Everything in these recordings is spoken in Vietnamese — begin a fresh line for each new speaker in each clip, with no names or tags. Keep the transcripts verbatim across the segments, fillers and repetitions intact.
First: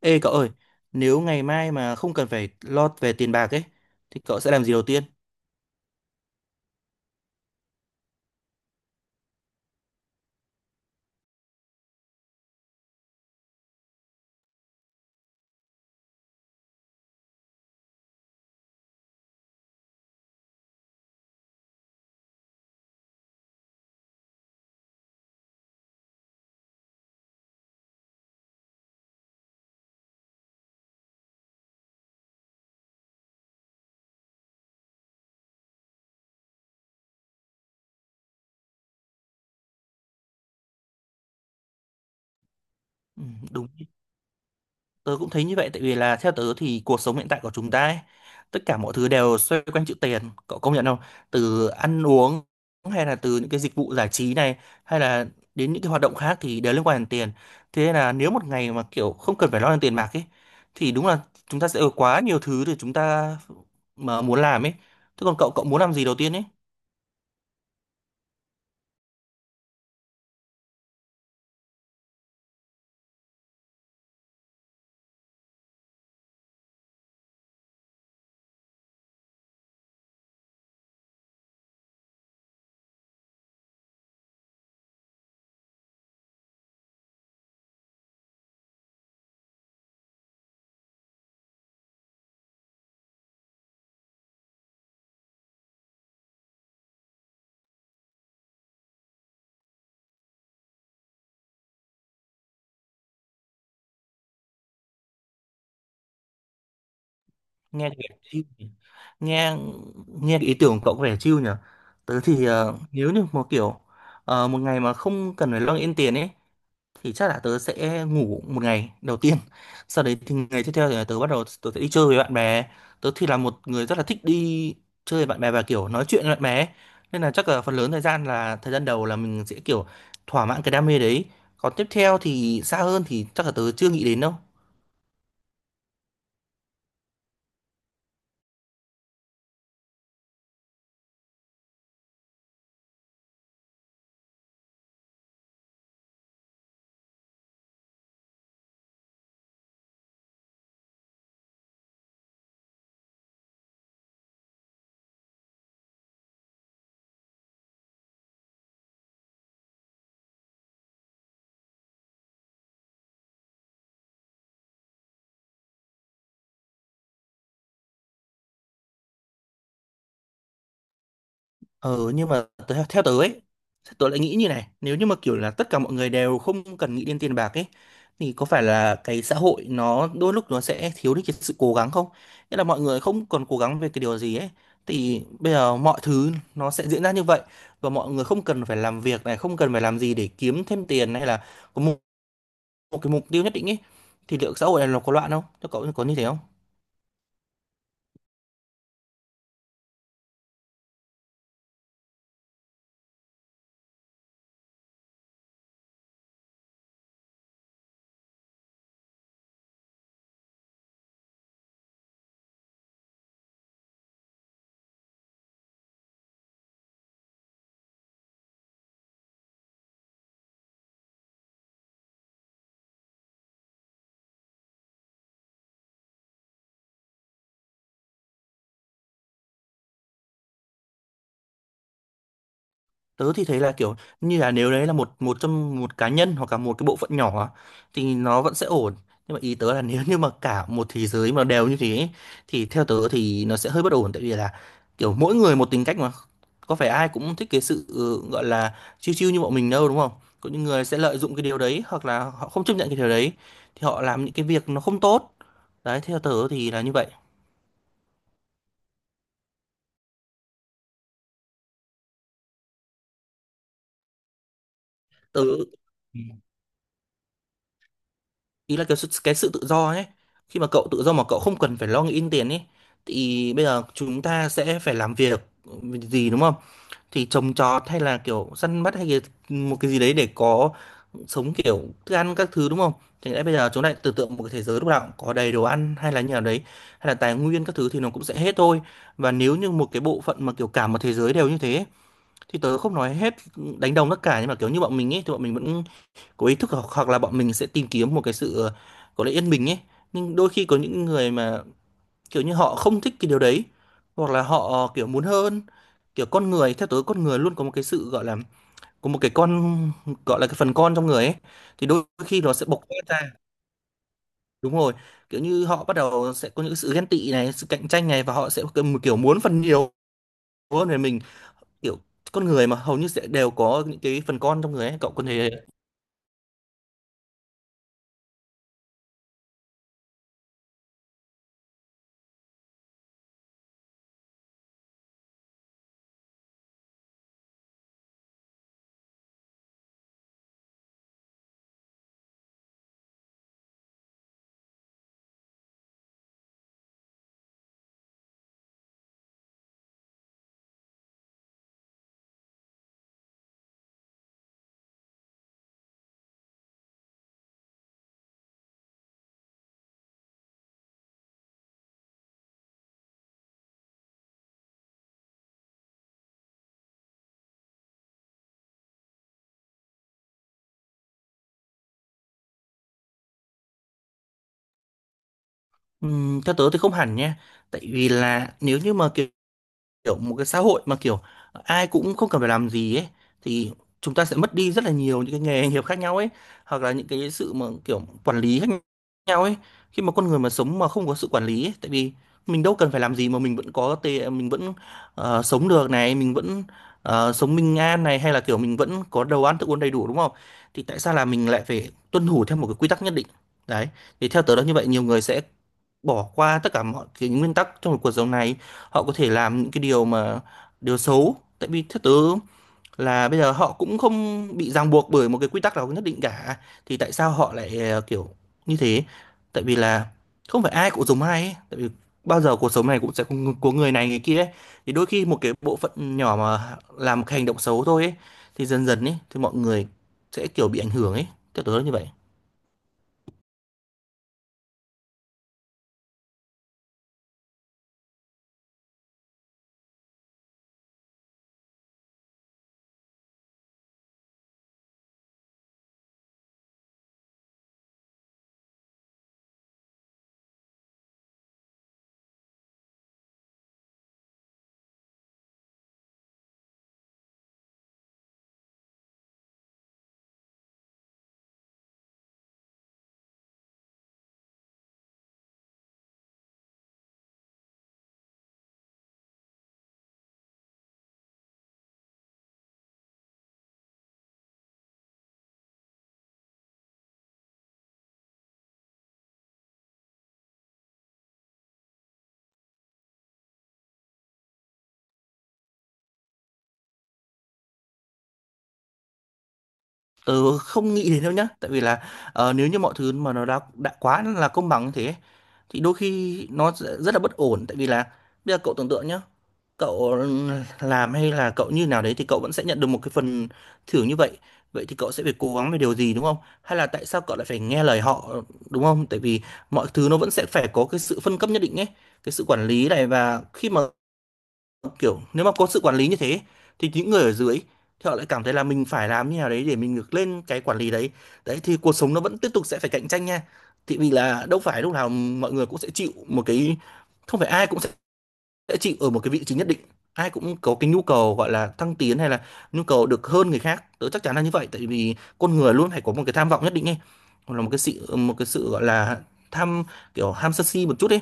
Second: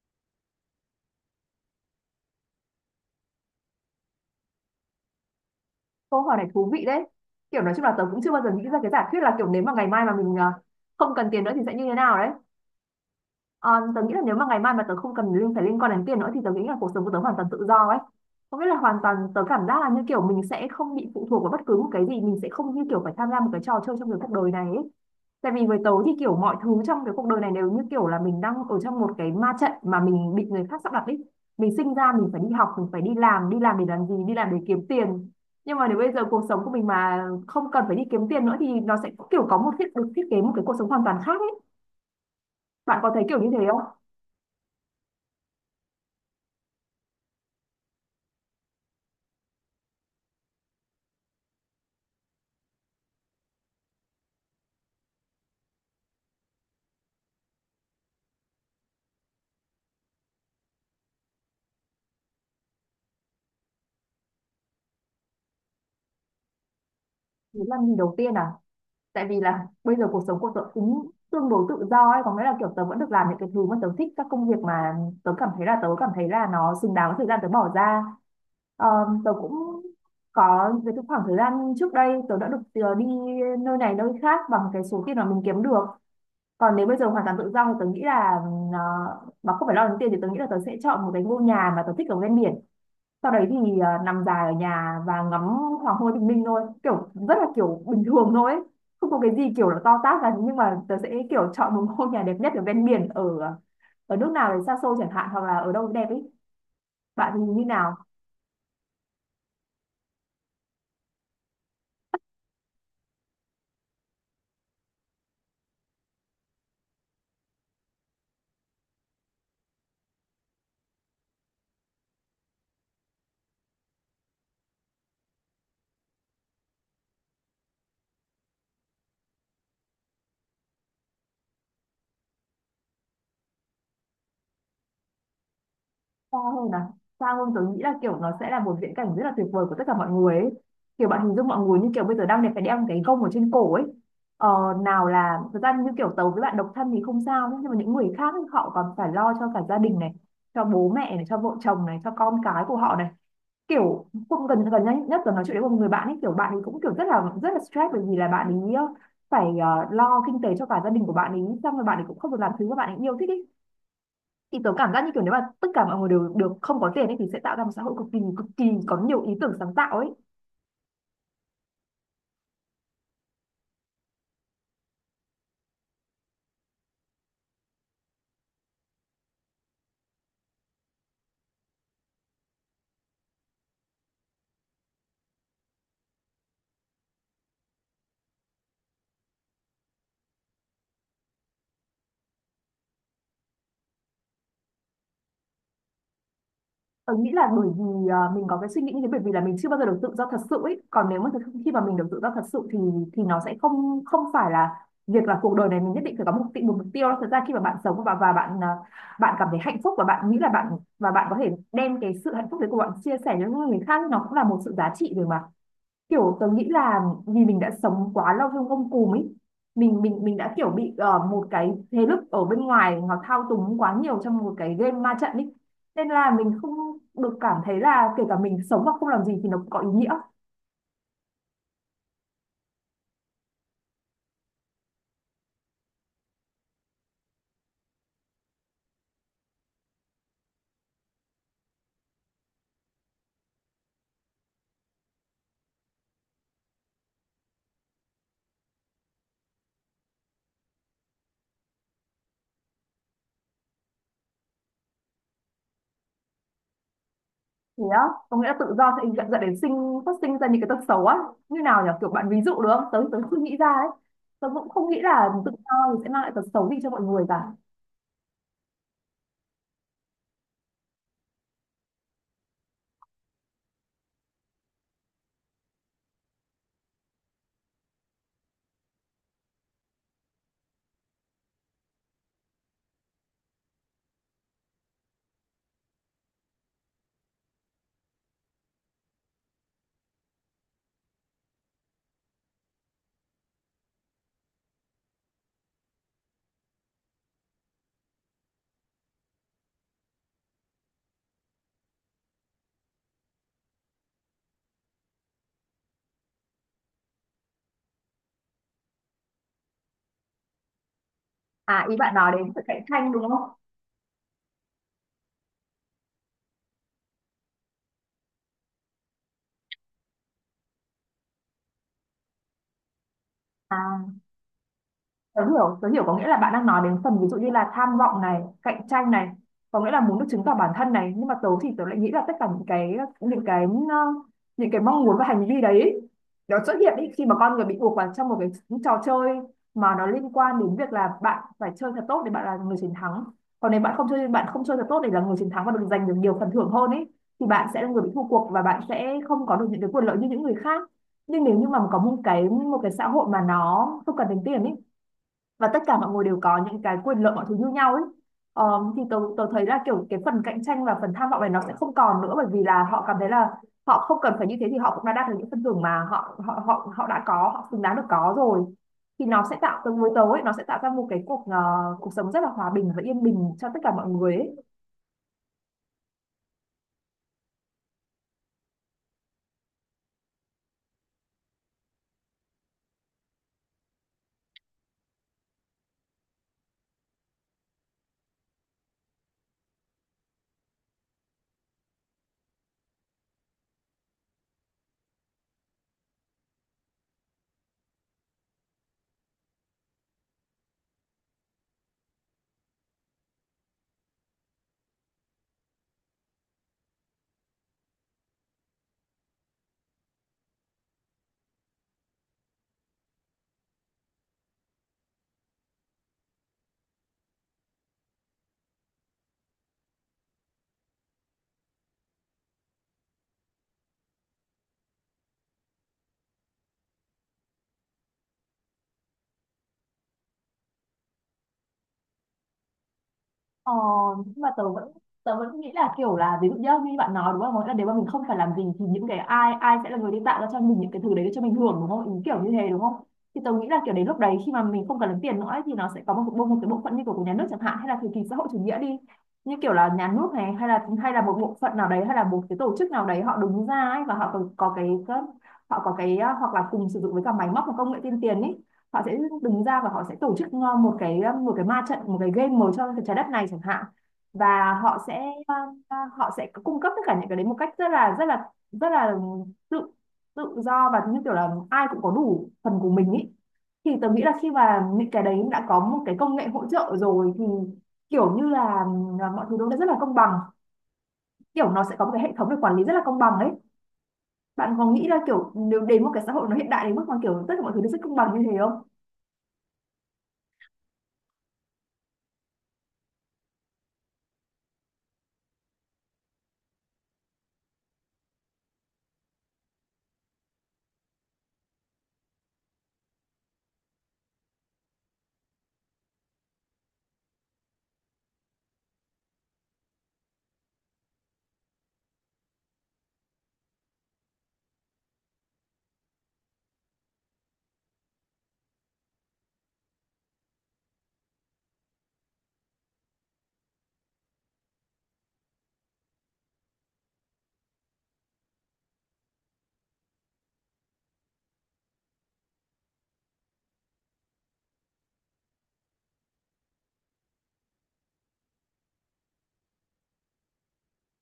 Ê cậu ơi, nếu ngày mai mà không cần phải lo về tiền bạc ấy, thì cậu sẽ làm gì đầu tiên?
Câu hỏi này thú vị đấy. Kiểu nói chung là tớ cũng chưa bao giờ nghĩ ra cái giả thuyết là kiểu nếu mà ngày mai mà mình à, không cần tiền nữa thì sẽ như thế nào đấy. Ờ, tớ nghĩ là nếu mà ngày mai mà tớ không cần liên phải liên quan đến tiền nữa thì tớ nghĩ là cuộc sống của tớ hoàn toàn tự do ấy. Có nghĩa là hoàn toàn tớ cảm giác là như kiểu mình sẽ không bị phụ thuộc vào bất cứ một cái gì, mình sẽ không như kiểu phải tham gia một cái trò chơi trong cái cuộc đời này ấy. Tại vì với tớ thì kiểu mọi thứ trong cái cuộc đời này đều như kiểu là mình đang ở trong một cái ma trận mà mình bị người khác sắp đặt ấy. Mình sinh ra mình phải đi học, mình phải đi làm, đi làm để làm gì, đi làm để kiếm tiền. Nhưng mà nếu bây giờ cuộc sống của mình mà không cần phải đi kiếm tiền nữa thì nó sẽ kiểu có một thiết được thiết kế một cái cuộc sống hoàn toàn khác ấy. Bạn có
Ừ,
thấy kiểu như thế
đúng,
không?
tớ cũng thấy như vậy, tại vì là theo tớ thì cuộc sống hiện tại của chúng ta ấy, tất cả mọi thứ đều xoay quanh chữ tiền, cậu công nhận không? Từ ăn uống hay là từ những cái dịch vụ giải trí này, hay là đến những cái hoạt động khác thì đều liên quan đến tiền. Thế nên là nếu một ngày mà kiểu không cần phải lo đến tiền bạc ấy, thì đúng là chúng ta sẽ có quá nhiều thứ để chúng ta mà muốn làm ấy. Thế còn cậu, cậu muốn làm gì đầu tiên ấy?
Đấy là mình đầu tiên à? Tại vì là bây giờ cuộc sống của tớ cũng tương đối tự do ấy, có nghĩa là kiểu tớ vẫn được làm những cái thứ mà tớ thích, các công việc mà tớ cảm thấy là tớ cảm thấy là nó xứng đáng với thời gian tớ bỏ ra. Ờ, tớ cũng có về cái khoảng thời gian trước đây tớ đã được ờ, đi nơi này nơi khác bằng cái số tiền mà mình kiếm được. Còn nếu bây giờ hoàn toàn tự do thì tớ nghĩ là ờ, mà không phải lo đến tiền thì tớ nghĩ là tớ sẽ chọn một cái ngôi nhà mà tớ thích ở ven biển, sau đấy thì à, nằm dài ở nhà và ngắm hoàng hôn bình minh thôi, kiểu rất là kiểu bình thường thôi ấy. Không có cái gì kiểu là to tát cả, nhưng mà tớ sẽ kiểu chọn một ngôi nhà đẹp nhất ở ven biển ở ờ, ở nước nào đấy xa xôi chẳng hạn hoặc là ở đâu đẹp ấy. Bạn thì như
Nghe
nào?
kìa, chill nhỉ. Nghe Nghe cái ý tưởng của cậu có vẻ chill nhỉ. Tớ thì ờ, nếu như một kiểu ờ, một ngày mà không cần phải lo nghĩ đến tiền ấy thì chắc là tớ sẽ ngủ một ngày đầu tiên, sau đấy thì ngày tiếp theo thì tớ bắt đầu tớ sẽ đi chơi với bạn bè. Tớ thì là một người rất là thích đi chơi với bạn bè và kiểu nói chuyện với bạn bè ấy. Nên là chắc là phần lớn thời gian là thời gian đầu là mình sẽ kiểu thỏa mãn cái đam mê đấy, còn tiếp theo thì xa hơn thì chắc là tớ chưa nghĩ đến đâu.
Xa hơn à? Xa hơn tớ nghĩ là kiểu nó sẽ là một viễn cảnh rất là tuyệt vời của tất cả mọi người ấy. Kiểu bạn hình dung mọi người như kiểu bây giờ đang đẹp phải đeo cái gông ở trên cổ ấy. Ờ, nào là thật ra như kiểu tớ với bạn độc thân thì không sao nhá, nhưng mà những người khác ấy, họ còn phải lo cho cả gia đình này, cho bố mẹ này, cho vợ chồng này, cho con cái của họ này, kiểu cũng gần gần nhất nhất là nói chuyện với một người bạn ấy, kiểu bạn ấy cũng kiểu rất là rất là stress bởi vì là bạn ấy ờ, phải ờ, lo kinh tế cho cả gia đình của bạn ấy, xong rồi bạn ấy cũng không được làm thứ mà bạn ấy yêu thích ý. Thì tớ cảm giác như kiểu nếu mà tất cả mọi người đều được không có tiền ấy thì sẽ tạo ra một xã hội cực kỳ cực kỳ có nhiều ý tưởng sáng tạo ấy.
Ừ, nhưng mà tớ- theo tớ ấy, tớ lại nghĩ như này, nếu như mà kiểu là tất cả mọi người đều không cần nghĩ đến tiền bạc ấy, thì có phải là cái xã hội nó đôi lúc nó sẽ thiếu đi cái sự cố gắng không? Nghĩa là mọi người không còn cố gắng về cái điều gì ấy, thì bây giờ mọi thứ nó sẽ diễn ra như vậy và mọi người không cần phải làm việc này, không cần phải làm gì để kiếm thêm tiền hay là có một, một cái mục tiêu nhất định ấy, thì liệu xã hội này nó có loạn không? Thế cậu có như thế không?
Tớ nghĩ là bởi vì à, mình có cái suy nghĩ như thế bởi vì là mình chưa bao giờ được tự do thật sự ấy. Còn nếu mà thực- khi mà mình được tự do thật sự thì thì nó sẽ không không phải là việc là cuộc đời này mình nhất định phải có một mục một mục tiêu đâu. Thật ra khi mà bạn sống và và bạn à, bạn cảm thấy hạnh phúc và bạn nghĩ là bạn và bạn có thể đem cái sự hạnh phúc đấy của bạn chia sẻ cho những người khác, nó cũng là một sự giá trị rồi mà. Kiểu tớ nghĩ là vì mình đã sống quá lâu trong gông cùm ấy, mình mình mình đã kiểu bị ờ, một cái thế lực ở bên ngoài nó thao túng quá nhiều trong một cái game ma trận ấy, nên là mình không được cảm thấy là kể cả mình sống mà không làm gì thì nó cũng có ý nghĩa.
Tớ thì thấy là kiểu như là nếu đấy là một một trong một cá nhân hoặc là một cái bộ phận nhỏ á, thì nó vẫn sẽ ổn, nhưng mà ý tớ là nếu như mà cả một thế giới mà đều như thế ấy, thì theo tớ thì nó sẽ hơi bất ổn, tại vì là kiểu mỗi người một tính cách mà, có phải ai cũng thích cái sự ừ, gọi là chill chill như bọn mình đâu, đúng không? Có những người sẽ lợi dụng cái điều đấy hoặc là họ không chấp nhận cái điều đấy thì họ làm những cái việc nó không tốt. Đấy, theo tớ thì là như vậy.
Thế á? Có nghĩa là tự do sẽ dẫn dẫn đến sinh phát sinh ra những cái tật xấu á? Như nào nhỉ, kiểu bạn ví dụ được không, tớ tớ chưa nghĩ ra ấy. Tớ cũng không nghĩ là
Tớ
tự do thì sẽ mang lại tật xấu gì cho mọi người cả.
ý là cái sự, cái sự tự do ấy, khi mà cậu tự do mà cậu không cần phải lo nghĩ đến tiền ấy thì bây giờ chúng ta sẽ phải làm việc gì đúng không, thì trồng trọt hay là kiểu săn bắt hay cái, một cái gì đấy để có sống kiểu thức ăn các thứ đúng không. Thì lẽ bây giờ chúng ta lại tưởng tượng một cái thế giới lúc nào cũng có đầy đồ ăn hay là như nào đấy, hay là tài nguyên các thứ thì nó cũng sẽ hết thôi. Và nếu như một cái bộ phận mà kiểu cả một thế giới đều như thế ấy, thì tớ không nói hết đánh đồng tất cả, nhưng mà kiểu như bọn mình ấy thì bọn mình vẫn có ý thức hoặc, hoặc là bọn mình sẽ tìm kiếm một cái sự ờ, có lẽ yên bình ấy. Nhưng đôi khi có những người mà kiểu như họ không thích cái điều đấy, hoặc là họ ờ, kiểu muốn hơn, kiểu con người, theo tớ con người luôn có một cái sự gọi là có một cái con, gọi là cái phần con trong người ấy,
À,
thì
ý
đôi
bạn nói
khi
đến
nó
sự
sẽ bộc
cạnh
phát
tranh đúng
ra.
không?
Đúng rồi, kiểu như họ bắt đầu sẽ có những sự ghen tị này, sự cạnh tranh này, và họ sẽ kiểu kiểu muốn phần nhiều hơn về mình, kiểu con người mà hầu như sẽ đều có những
À,
cái phần con trong người ấy, cậu có
tớ
thể.
hiểu, tớ hiểu, có nghĩa là bạn đang nói đến phần ví dụ như là tham vọng này, cạnh tranh này, có nghĩa là muốn được chứng tỏ bản thân này, nhưng mà tớ thì tớ lại nghĩ là tất cả những cái những cái ờ, những cái mong muốn và hành vi đấy, nó xuất hiện ý, khi mà con người bị buộc vào trong một cái trò chơi mà nó liên quan đến việc là bạn phải chơi thật tốt để bạn là người chiến thắng. Còn nếu bạn không chơi bạn không chơi thật tốt để là người chiến thắng và được giành được nhiều phần thưởng hơn ấy thì bạn sẽ là người bị thua cuộc và bạn sẽ không có được những cái quyền lợi như những người khác. Nhưng nếu như mà có một cái một cái xã hội mà nó không cần đến tiền ấy và tất cả mọi người đều có những cái quyền lợi mọi thứ như nhau ấy. Ờ, thì tôi tôi thấy là kiểu cái phần cạnh tranh và phần tham vọng này nó sẽ không còn nữa, bởi vì là họ cảm thấy là họ không cần phải như thế thì họ cũng đã đạt được những phần thưởng mà họ họ họ họ đã có, họ xứng đáng được có rồi. Thì nó sẽ tạo từ với tớ, nó sẽ tạo ra một cái cuộc ờ, cuộc sống rất là hòa bình và yên bình cho tất cả mọi người ấy.
Ừm, theo tớ thì không hẳn nha, tại vì là nếu như mà kiểu, kiểu một cái xã hội mà kiểu ai cũng không cần phải làm gì ấy, thì chúng ta sẽ mất đi rất là nhiều những cái nghề nghiệp khác nhau ấy, hoặc là những cái sự mà kiểu quản lý khác nhau ấy. Khi mà con người mà sống mà không có sự quản lý ấy, tại vì mình đâu cần phải làm gì mà mình vẫn có tê mình vẫn ờ, sống được này, mình vẫn ờ, sống bình an này, hay là kiểu mình vẫn có đồ ăn thức uống đầy đủ đúng không, thì tại sao là mình lại phải tuân thủ theo một cái quy tắc nhất định đấy. Thì theo tớ là như vậy, nhiều người sẽ bỏ qua tất cả mọi cái nguyên tắc trong cuộc sống này, họ có thể làm những cái điều mà điều xấu, tại vì theo tớ là bây giờ họ cũng không bị ràng buộc bởi một cái quy tắc nào nhất định cả, thì tại sao họ lại ờ, kiểu như thế. Tại vì là không phải ai cũng giống ai ấy, tại vì bao giờ cuộc sống này cũng sẽ có ng- có người này người kia ấy. Thì đôi khi một cái bộ phận nhỏ mà làm một cái hành động xấu thôi ấy, thì dần dần ấy thì mọi người sẽ kiểu bị ảnh hưởng ấy, theo tớ là như vậy.
Ờ, nhưng mà tớ vẫn tớ vẫn nghĩ là kiểu là, ví dụ nhá, như bạn nói đúng không, là nếu mà mình không phải làm gì thì những cái ai ai sẽ là người đi tạo ra cho mình những cái thứ đấy để cho mình hưởng đúng không, ý kiểu như thế đúng không? Thì tớ nghĩ là kiểu đến lúc đấy khi mà mình không cần đến tiền nữa ấy, thì nó sẽ có một bộ một cái bộ phận như kiểu của nhà nước chẳng hạn, hay là thời kỳ xã hội chủ nghĩa đi, như kiểu là nhà nước này, hay là hay là một bộ phận nào đấy, hay là một cái tổ chức nào đấy, họ đứng ra ấy, và họ có, có cái có- họ có cái à, hoặc là cùng sử dụng với cả máy móc và công nghệ tiên tiến ý, họ sẽ đứng ra và họ sẽ tổ chức ờ, một cái ờ, một cái ma trận, một cái game màu cho trái đất này chẳng hạn. Và họ sẽ ờ, ờ, họ sẽ cung cấp tất cả những cái đấy một cách rất là rất là rất là tự tự do và như kiểu là ai cũng có đủ phần của mình ý. Thì tớ nghĩ là khi mà những cái đấy đã có một cái công nghệ hỗ trợ rồi thì kiểu như là, ờ, mọi thứ nó đã rất là công bằng, kiểu nó sẽ có một cái hệ thống để quản lý rất là công bằng ấy. Bạn có nghĩ là kiểu nếu đến một cái xã hội nó hiện đại đến mức mà kiểu tất cả mọi thứ nó rất công bằng như thế không?
Ừ, không nghĩ đến đâu nhá, tại vì là ờ, nếu như mọi thứ mà nó đã đã quá là công bằng như thế thì đôi khi nó sẽ rất là bất ổn, tại vì là bây giờ cậu tưởng tượng nhá, cậu làm hay là cậu như nào đấy thì cậu vẫn sẽ nhận được một cái phần thưởng như vậy, vậy thì cậu sẽ phải cố gắng về điều gì đúng không, hay là tại sao cậu lại phải nghe lời họ đúng không. Tại vì mọi thứ nó vẫn sẽ phải có cái sự phân cấp nhất định ấy, cái sự quản lý này, và khi mà kiểu nếu mà có sự quản lý như thế thì những người ở dưới thì họ lại cảm thấy là mình phải làm như nào đấy để mình ngược lên cái quản lý đấy. Đấy thì cuộc sống nó vẫn tiếp tục sẽ phải cạnh tranh nha, thì vì là đâu phải lúc nào mọi người cũng sẽ chịu một cái, không phải ai cũng sẽ sẽ chịu ở một cái vị trí nhất định. Ai cũng có cái nhu cầu gọi là thăng tiến hay là nhu cầu được hơn người khác, tớ chắc chắn là như vậy, tại vì con người luôn phải có một cái tham vọng nhất định ấy, hoặc là một cái sự một cái sự gọi là tham, kiểu ham sân si một chút ấy,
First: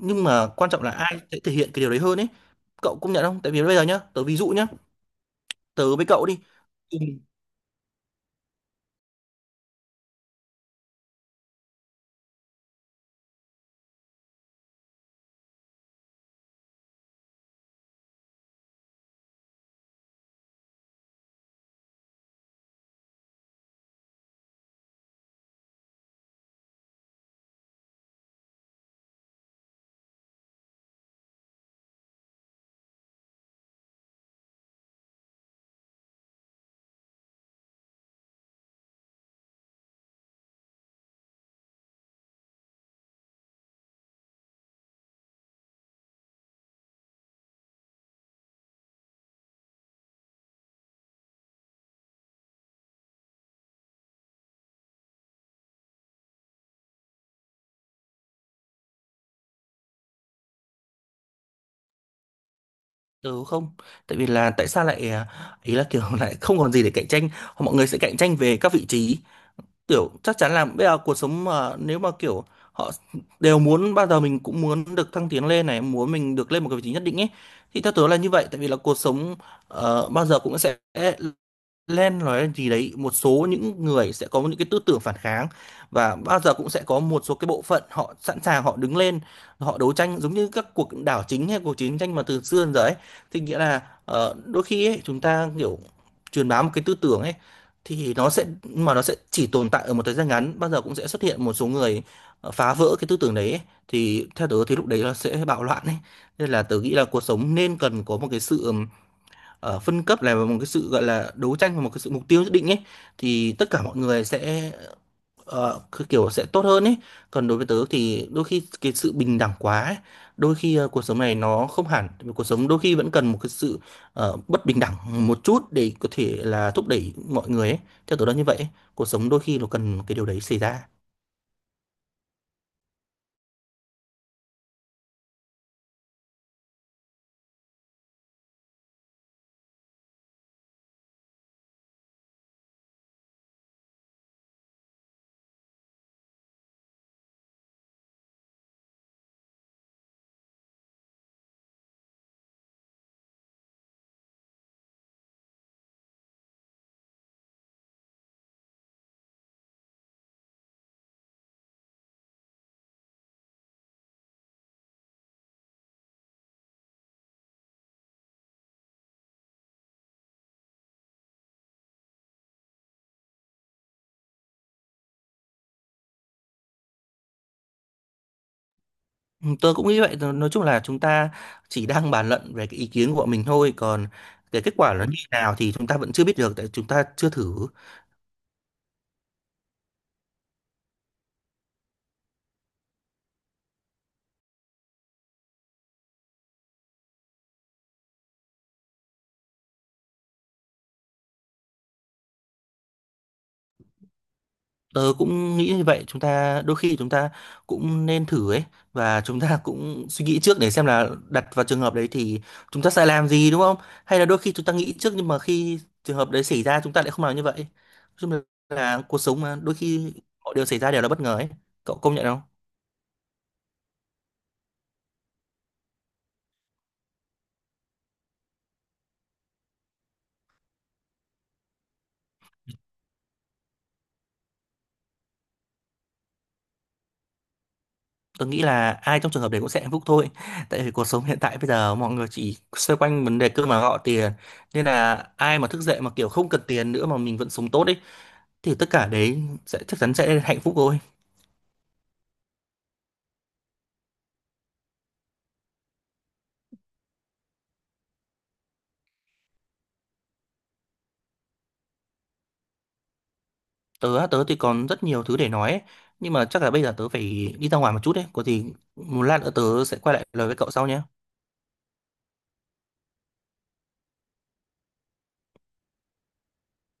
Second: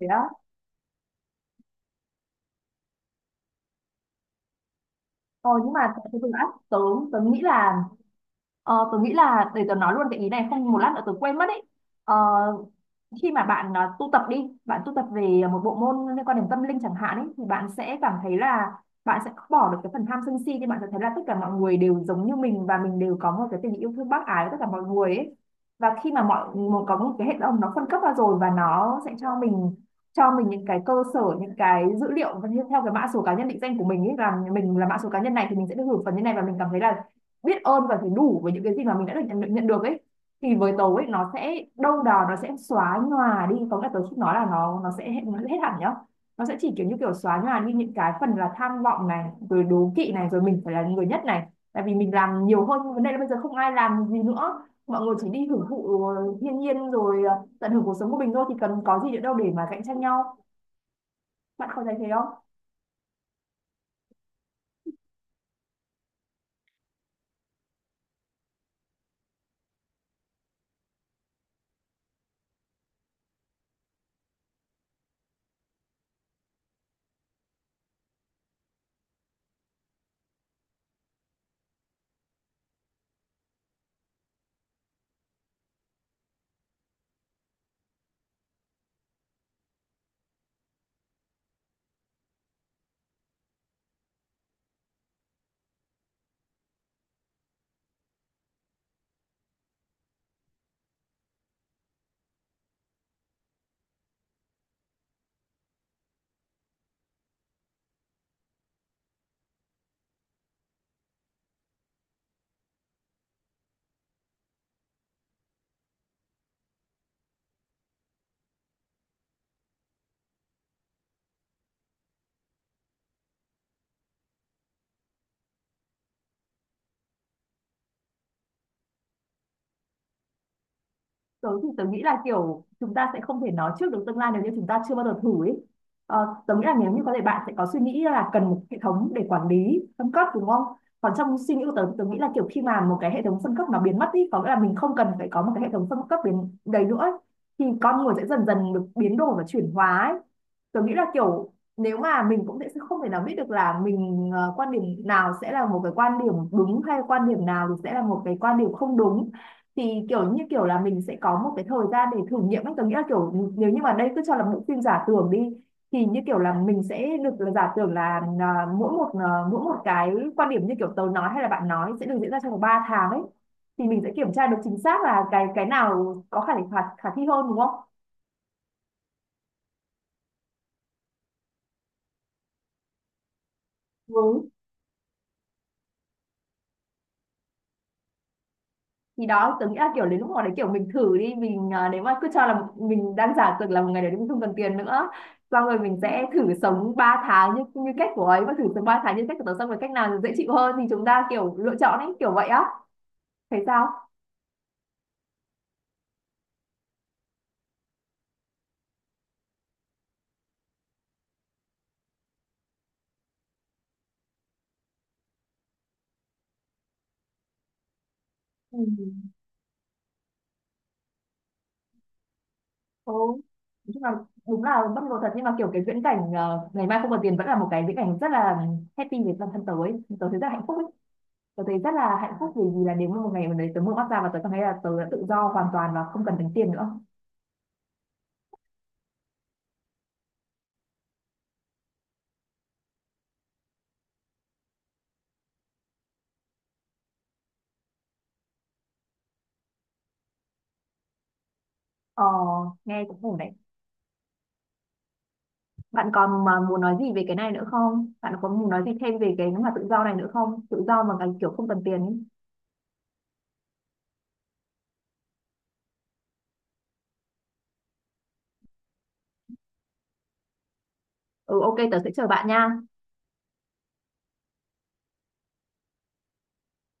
Thế á?
mà quan trọng là ai sẽ thể hiện cái điều đấy hơn ấy. Cậu công nhận không? Tại vì bây giờ nhá, tớ ví dụ nhá,
Ờ, nhưng mà
tớ
thật
với cậu
sự
đi.
á, tớ,
Ừ.
tớ nghĩ là ờ, tớ nghĩ là, để tớ nói luôn cái ý này không một lát nữa tớ quên mất ấy. Ờ, khi mà bạn à, tu tập đi, bạn tu tập về một bộ môn liên quan đến tâm linh chẳng hạn ấy, thì bạn sẽ cảm thấy là bạn sẽ bỏ được cái phần tham sân si, thì bạn sẽ thấy là tất cả mọi người đều giống như mình và mình đều có một cái tình yêu thương bác ái với tất cả mọi người ấy. Và khi mà mọi một có một cái hệ thống nó phân cấp ra rồi và nó sẽ cho mình cho mình những cái cơ sở, những cái dữ liệu, và theo cái mã số cá nhân định danh của mình ấy là Mình là mã số cá nhân này thì mình sẽ được hưởng phần như này, và mình cảm thấy là biết ơn và thấy đủ với những cái gì mà mình đã được nhận, nhận được ấy. Thì với tớ ấy, nó sẽ đâu đó nó sẽ xóa nhòa đi, có nghĩa là tớ không nói là nó nó sẽ hết, nó sẽ hết hẳn nhá. Nó sẽ chỉ kiểu như kiểu xóa nhòa đi những cái phần là tham vọng này, rồi đố kỵ này, rồi mình phải là người nhất này, tại vì mình làm nhiều hơn. Nhưng vấn đề là bây giờ không ai làm gì nữa, mọi người chỉ đi hưởng thụ ờ, thiên nhiên, rồi ờ, tận hưởng cuộc sống của mình thôi, thì cần có gì nữa đâu để mà cạnh tranh nhau. Bạn có thấy thế không?
Tớ không, tại vì là tại sao lại à, ý là kiểu lại không còn gì để cạnh tranh. Mọi người sẽ cạnh tranh về các vị trí, kiểu chắc chắn là bây giờ cuộc sống mà nếu mà kiểu họ đều muốn, bao giờ mình cũng muốn được thăng tiến lên này, muốn mình được lên một cái vị trí nhất định ấy. Thì theo tớ là như vậy, tại vì là cuộc sống ờ, bao giờ cũng sẽ lên nói gì đấy, một số những người sẽ có những cái tư tưởng phản kháng, và bao giờ cũng sẽ có một số cái bộ phận họ sẵn sàng họ đứng lên, họ đấu tranh giống như các cuộc đảo chính hay cuộc chiến tranh mà từ xưa đến giờ ấy. Thì nghĩa là ờ, đôi khi ấy, chúng ta kiểu truyền bá một cái tư tưởng ấy, thì nó sẽ mà nó sẽ chỉ tồn tại ở một thời gian ngắn, bao giờ cũng sẽ xuất hiện một số người ờ, phá vỡ cái tư tưởng đấy ấy. Thì theo tớ thì lúc đấy nó sẽ bạo loạn ấy. Nên là tớ nghĩ là cuộc sống nên cần có một cái sự ở phân cấp, là một cái sự gọi là đấu tranh và một cái sự mục tiêu nhất định ấy, thì tất cả mọi người sẽ ờ, cứ kiểu sẽ tốt hơn ấy. Còn đối với tớ thì đôi khi cái sự bình đẳng quá ấy, đôi khi ờ, cuộc sống này nó không hẳn, cuộc sống đôi khi vẫn cần một cái sự ờ, bất bình đẳng một chút để có thể là thúc đẩy mọi người ấy, theo tớ là như vậy ấy. Cuộc sống đôi khi nó cần cái điều đấy xảy ra.
Tớ thì tớ nghĩ là kiểu chúng ta sẽ không thể nói trước được tương lai nếu như chúng ta chưa bao giờ thử ấy. Ờ, tớ nghĩ là nếu như có thể bạn sẽ có suy nghĩ là cần một hệ thống để quản lý phân cấp, đúng không? Còn trong suy nghĩ của tớ thì tớ nghĩ là kiểu khi mà một cái hệ thống phân cấp nó biến mất đi, có nghĩa là mình không cần phải có một cái hệ thống phân cấp biến đầy nữa ấy, thì con người sẽ dần dần được biến đổi và chuyển hóa ấy. Tớ nghĩ là kiểu nếu mà mình cũng sẽ không thể nào biết được là mình ờ, quan điểm nào sẽ là một cái quan điểm đúng, hay quan điểm nào thì sẽ là một cái quan điểm không đúng, thì kiểu như kiểu là mình sẽ có một cái thời gian để thử nghiệm ấy. Tôi nghĩ là kiểu nếu như mà đây cứ cho là bộ phim giả tưởng đi, thì như kiểu là mình sẽ được là giả tưởng là à, mỗi một à, mỗi một cái quan điểm như kiểu tớ nói hay là bạn nói sẽ được diễn ra trong vòng ba tháng ấy, thì mình sẽ kiểm tra được chính xác là cái cái nào có khả khả, khả thi hơn, đúng không?
Ừ, tớ cũng nghĩ vậy, nói chung là chúng ta chỉ đang bàn luận về cái ý kiến của bọn mình thôi, còn
Ừ.
cái kết quả nó như thế nào thì chúng ta vẫn chưa biết được tại chúng ta chưa thử.
Thì đó, tớ nghĩ là, kiểu, đến lúc hồi đấy, kiểu, mình thử đi, mình, à, nếu mà cứ cho là một- mình đang giả tưởng là một ngày đấy mình không cần tiền nữa, xong rồi mình sẽ thử sống ba tháng như như cách của ấy, và thử sống ba tháng như cách của tớ, xong rồi cách nào dễ chịu hơn thì chúng ta, kiểu, lựa chọn ấy, kiểu vậy á. Thấy sao?
Tớ cũng nghĩ như vậy, chúng ta đôi khi chúng ta cũng nên thử ấy, và chúng ta cũng suy nghĩ trước để xem là đặt vào trường hợp đấy thì chúng ta sẽ làm gì đúng không? Hay là đôi khi chúng ta nghĩ trước nhưng mà khi trường hợp đấy xảy ra chúng ta lại không làm như vậy. Nói chung là
Ừ.
là cuộc sống mà đôi khi mọi điều xảy ra đều là bất ngờ ấy. Cậu công nhận không?
Ừ. Nói chung là đúng là bất ngờ thật, nhưng mà kiểu cái viễn cảnh ờ, ngày mai không còn tiền vẫn là một cái viễn cảnh rất là happy với bản thân tớ ấy. Tớ thấy rất là hạnh phúc ấy. Tớ thấy rất là hạnh phúc vì vì là nếu mà một ngày mà đấy tớ mở mắt ra và tớ cảm thấy là tớ đã tự do hoàn toàn và không cần tính tiền nữa.
Tớ nghĩ là ai trong trường hợp đấy cũng sẽ hạnh phúc thôi. Tại vì cuộc sống hiện tại bây giờ mọi người chỉ xoay quanh vấn đề cơm áo gạo tiền, nên là ai mà thức dậy mà kiểu không cần tiền nữa mà mình vẫn sống tốt ấy, thì tất cả đấy sẽ chắc chắn sẽ hạnh phúc thôi.
Ờ, nghe cũng ổn đấy. Bạn còn mà muốn nói gì về cái này nữa không? Bạn có muốn nói gì thêm về cái mà tự do này nữa không? Tự do mà cái kiểu không cần tiền ấy.
Tớ á, tớ thì còn rất nhiều thứ để nói ấy, nhưng mà chắc là bây giờ tớ phải đi ra ngoài một chút đấy, có gì một lát nữa tớ sẽ quay lại lời với cậu sau nhé.
Ừ, ok, tớ sẽ chờ bạn nha.